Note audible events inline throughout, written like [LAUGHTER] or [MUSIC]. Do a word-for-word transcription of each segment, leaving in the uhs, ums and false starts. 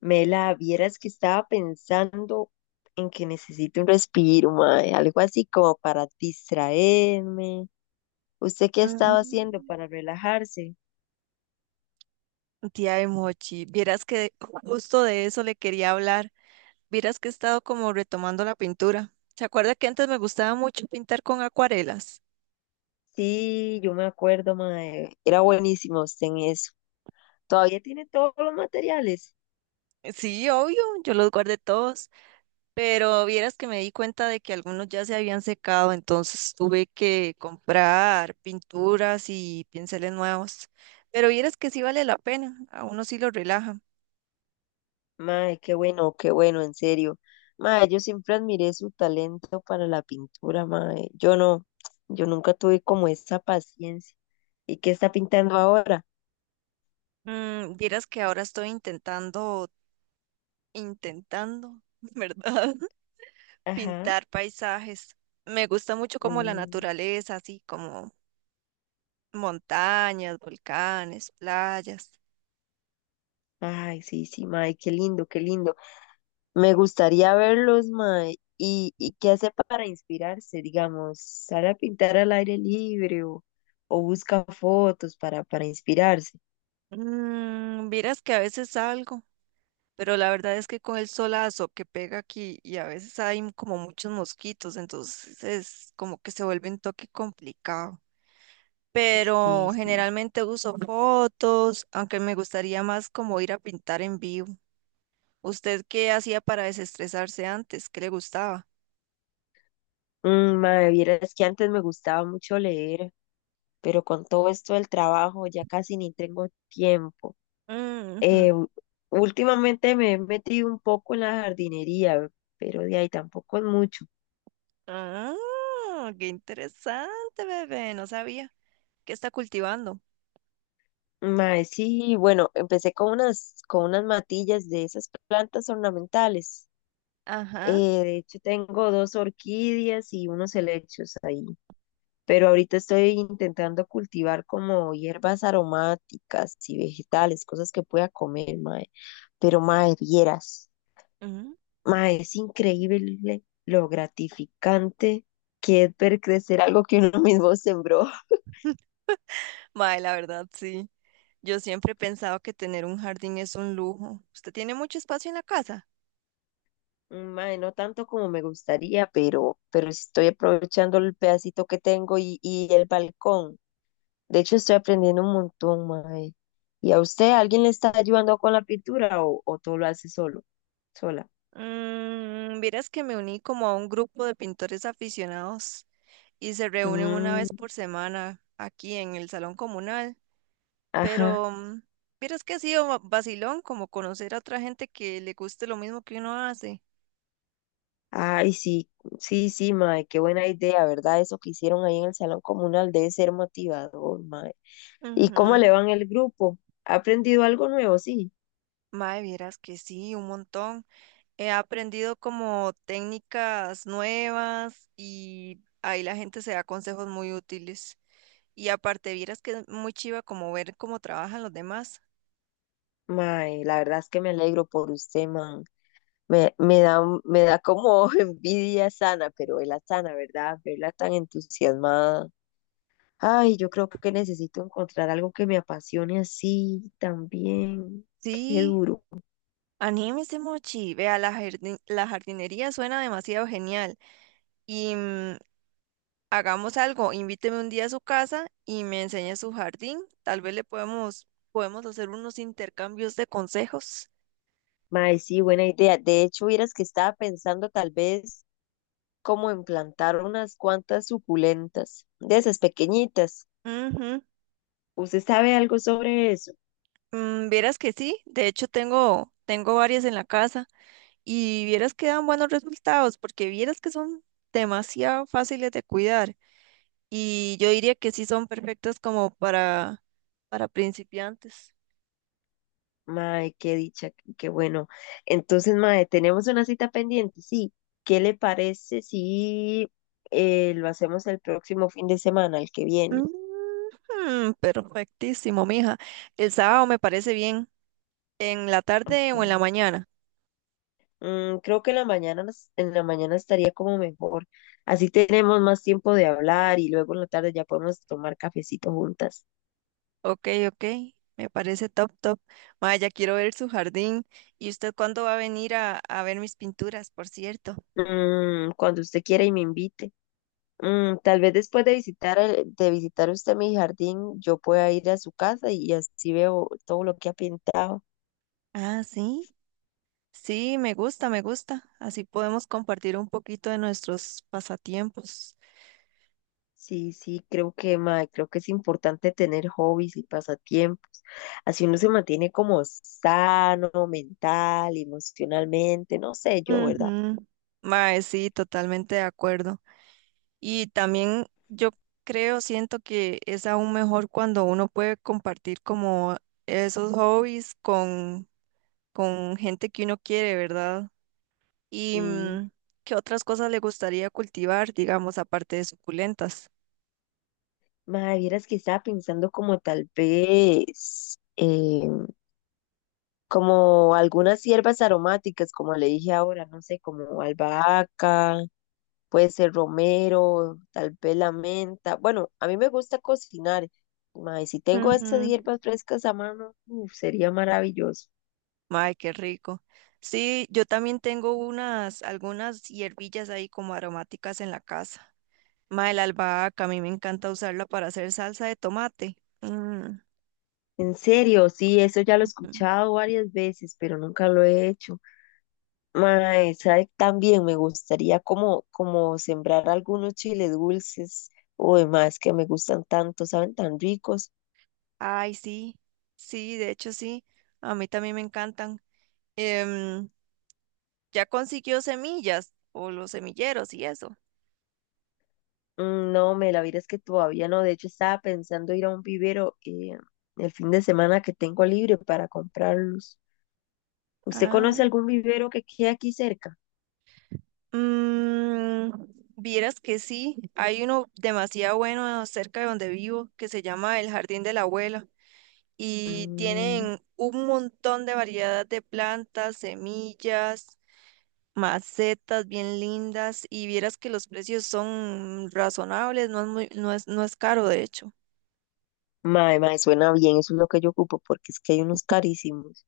Mela, vieras que estaba pensando en que necesito un respiro, mae, algo así como para distraerme. ¿Usted qué ha estado haciendo Mm, para relajarse? Tía de Mochi, vieras que justo de eso le quería hablar. Vieras que he estado como retomando la pintura. ¿Se acuerda que antes me gustaba mucho pintar con acuarelas? Sí, yo me acuerdo, mae, era buenísimo usted en eso. ¿Todavía tiene todos los materiales? Sí, obvio, yo los guardé todos. Pero vieras que me di cuenta de que algunos ya se habían secado, entonces tuve que comprar pinturas y pinceles nuevos. Pero vieras que sí vale la pena, a uno sí lo relaja. Mae, qué bueno, qué bueno, en serio. Mae, yo siempre admiré su talento para la pintura, mae. Yo no, yo nunca tuve como esa paciencia. ¿Y qué está pintando ahora? Mm, vieras que ahora estoy intentando, intentando, [LAUGHS] ¿verdad? [LAUGHS] Ajá. Pintar paisajes. Me gusta mucho como la Mm. naturaleza, así como montañas, volcanes, playas. Ay, sí, sí, mae, qué lindo, qué lindo. Me gustaría verlos, mae. ¿Y, y qué hace para inspirarse, digamos? ¿Sale a pintar al aire libre o, o busca fotos para, para inspirarse? Mm, vieras que a veces salgo. Pero la verdad es que con el solazo que pega aquí y a veces hay m- como muchos mosquitos, entonces es como que se vuelve un toque complicado. Sí, Pero sí. generalmente uso fotos, aunque me gustaría más como ir a pintar en vivo. ¿Usted qué hacía para desestresarse antes? ¿Qué le gustaba? Mm, mae, vieras que antes me gustaba mucho leer, pero con todo esto del trabajo ya casi ni tengo tiempo. Ujú. Eh, u- Últimamente me he metido un poco en la jardinería, pero de ahí tampoco es mucho. Ah, qué interesante, bebé. No sabía. ¿Qué está cultivando? Mae, sí, bueno, empecé con unas, con unas matillas de esas plantas ornamentales. Eh, Ajá. de hecho, tengo dos orquídeas y unos helechos ahí. Pero ahorita estoy intentando cultivar como hierbas aromáticas y vegetales, cosas que pueda comer, mae. Pero, mae, vieras, mae, es increíble lo gratificante que es ver crecer algo que uno [LAUGHS] mismo sembró. Mae, la verdad, sí. Yo siempre he pensado que tener un jardín es un lujo. ¿Usted tiene mucho espacio en la casa? Mae, no tanto como me gustaría, pero, pero sí estoy aprovechando el pedacito que tengo y, y el balcón. De hecho, estoy aprendiendo un montón, mae. ¿Y a usted alguien le está ayudando con la pintura o, o todo lo hace solo, sola? Mm, vieras que me uní como a un grupo de pintores aficionados y se reúnen una Mm, vez por semana aquí en el salón comunal. ajá. Pero mm, vieras que ha sido va- vacilón como conocer a otra gente que le guste lo mismo que uno hace. Ay, sí, sí, sí, mae, qué buena idea, ¿verdad? Eso que hicieron ahí en el salón comunal debe ser motivador, mae. ¿Y cómo le Ujú. va en el grupo? ¿Ha aprendido algo nuevo? Sí. Mae, vieras que sí, un montón. He aprendido como técnicas nuevas y ahí la gente se da consejos muy útiles. Y aparte, vieras que es muy chiva como ver cómo trabajan los demás. Mae, la verdad es que me alegro por usted, man. Me, me da, un- me da como [LAUGHS] envidia sana, pero la sana, ¿verdad? Verla tan entusiasmada. Ay, yo creo que necesito encontrar algo que me apasione así también. Qué Sí, duro. anímese, Mochi. Vea, la jardin- la jardinería suena demasiado genial. Y mm, hagamos algo, invíteme un día a su casa y me enseñe su jardín. Tal vez le podemos, podemos hacer unos intercambios de consejos. Mae, sí, buena idea. De hecho, vieras que estaba pensando tal vez como en plantar unas cuantas suculentas, de esas pequeñitas. Ujú. ¿Usted sabe algo sobre eso? Mm, vieras que sí, de hecho tengo, tengo varias en la casa. Y vieras que dan buenos resultados, porque vieras que son demasiado fáciles de cuidar. Y yo diría que sí son perfectas como para, para principiantes. Mae, qué dicha, qué bueno. Entonces, mae, tenemos una cita pendiente, sí. ¿Qué le parece si eh, lo hacemos el próximo fin de semana, el que viene? Ujú, perfectísimo, mija. El sábado me parece bien. ¿En la tarde o en la Okay. mañana? Mm, creo que en la mañana, nos- en la mañana estaría como mejor. Así tenemos más tiempo de hablar y luego en la tarde ya podemos tomar cafecito juntas. Ok, ok. Me parece top, top. Mae, ya quiero ver su jardín. ¿Y usted cuándo va a venir a, a ver mis pinturas, por cierto? Mm, cuando usted quiera y me invite. Mm, tal vez después de visitar el- de visitar usted mi jardín, yo pueda ir a su casa y así veo todo lo que ha pintado. Ah, sí. Sí, me gusta, me gusta. Así podemos compartir un poquito de nuestros pasatiempos. Sí, sí, creo que, mae, creo que es importante tener hobbies y pasatiempos. Así uno se mantiene como sano mental, emocionalmente, no sé yo, ¿verdad? Ujú. Mae, sí, totalmente de acuerdo. Y también yo creo, siento que es aún mejor cuando uno puede compartir como esos hobbies con, con gente que uno quiere, ¿verdad? Y Y, mm, ¿qué otras cosas le gustaría cultivar, digamos, aparte de suculentas? mae, vieras que estaba pensando como tal vez, eh, como algunas hierbas aromáticas, como le dije ahora, no sé, como albahaca, puede ser romero, tal vez la menta. Bueno, a mí me gusta cocinar. Mae, si tengo esas hierbas frescas a mano, uf, sería maravilloso. Ay, qué rico. Sí, yo también tengo unas, algunas hierbillas ahí como aromáticas en la casa. Mae, la albahaca, a mí me encanta usarla para hacer salsa de tomate. Mm, En serio, sí, eso ya lo he ujú. escuchado varias veces, pero nunca lo he hecho. Mae, ¿sabe? También me gustaría como, como sembrar algunos chiles dulces. Uy, más que me gustan tanto, saben tan ricos. Ay, sí, sí, de hecho sí, a mí también me encantan. Em, ¿ya consiguió semillas o los semilleros y eso? Mm, no, me la vida es que todavía no. De hecho, estaba pensando ir a un vivero eh, el fin de semana que tengo libre para comprarlos. ¿Usted conoce Ah, algún vivero que quede aquí cerca? mm, vieras que sí, hay uno demasiado bueno cerca de donde vivo que se llama el Jardín de la Abuela. Y Mm, tienen un montón de variedad de plantas, semillas, macetas bien lindas y vieras que los precios son razonables, no es muy, no es, no es caro de hecho. mae, mae, suena bien, eso es lo que yo ocupo, porque es que hay unos carísimos.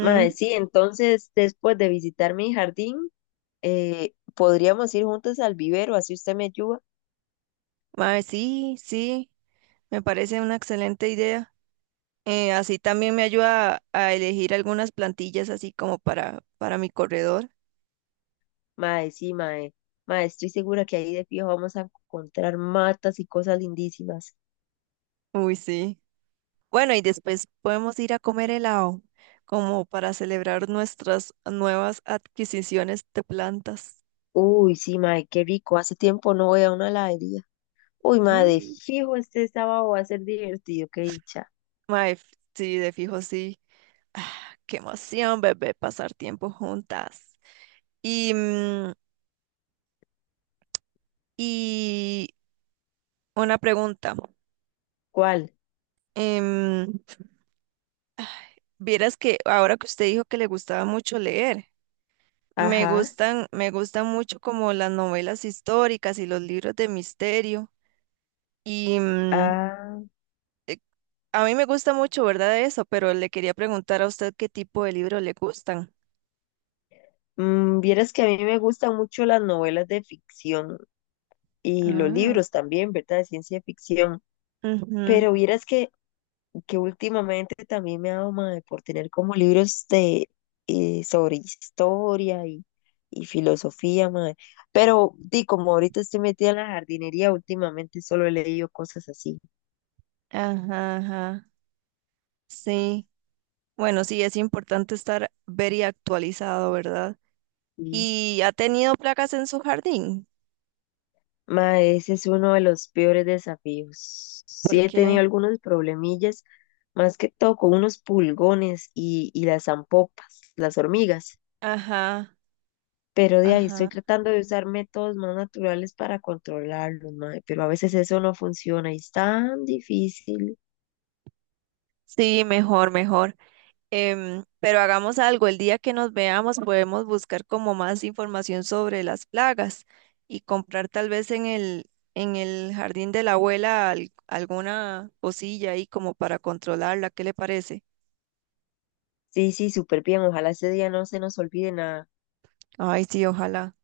Mae, sí, entonces después de visitar mi jardín, eh, podríamos ir juntos al vivero, así usted me ayuda. Mae, sí, sí, me parece una excelente idea. Eh, así también me ayuda a elegir algunas plantillas así como para, para mi corredor. Mae, sí, mae, mae, estoy segura que ahí de fijo vamos a encontrar matas y cosas lindísimas. Uy, sí. Bueno, y después podemos ir a comer helado, como para celebrar nuestras nuevas adquisiciones de plantas. Uy, sí, mae, qué rico, hace tiempo no voy a una heladería. Uy, mae, de Mm, fijo este sábado va a ser divertido, qué dicha. mae, f- sí, de fijo, sí. Ah, qué emoción, bebé, pasar tiempo juntas. Y, mm, y una pregunta. ¿Cuál? em, vieras que ahora que usted dijo que le gustaba mucho leer, me Ajá. gustan, me gustan mucho como las novelas históricas y los libros de misterio. Y, mm, Ah. a mí me gusta mucho, ¿verdad? Eso, pero le quería preguntar a usted qué tipo de libros le gustan. Mm, vieras que a mí me gustan mucho las novelas de ficción y los Ah. libros también, ¿verdad? De ciencia ficción. Ujú. Pero vieras que, que últimamente también me ha dado mae, por tener como libros de, eh, sobre historia y, y filosofía, mae. Pero di, como ahorita estoy metida en la jardinería, últimamente solo he leído cosas así. Ajá, ajá. Sí. Bueno, sí, es importante estar very actualizado, ¿verdad? ¿Y ha tenido placas en su jardín? Ma, ese es uno de los peores desafíos. Sí ¿Por he tenido qué? algunos problemillas, más que todo con unos pulgones y, y las zampopas, las hormigas. Ajá, Pero de ahí estoy ajá. tratando de usar métodos más naturales para controlarlos, ma, pero a veces eso no funciona y es tan difícil. Sí, mejor, mejor. Em, pero hagamos algo, el día que nos veamos podemos buscar como más información sobre las plagas y comprar tal vez en el, en el Jardín de la Abuela al- alguna cosilla ahí como para controlarla. ¿Qué le parece? Sí, sí, súper bien. Ojalá ese día no se nos olvide nada. Ay, sí, ojalá.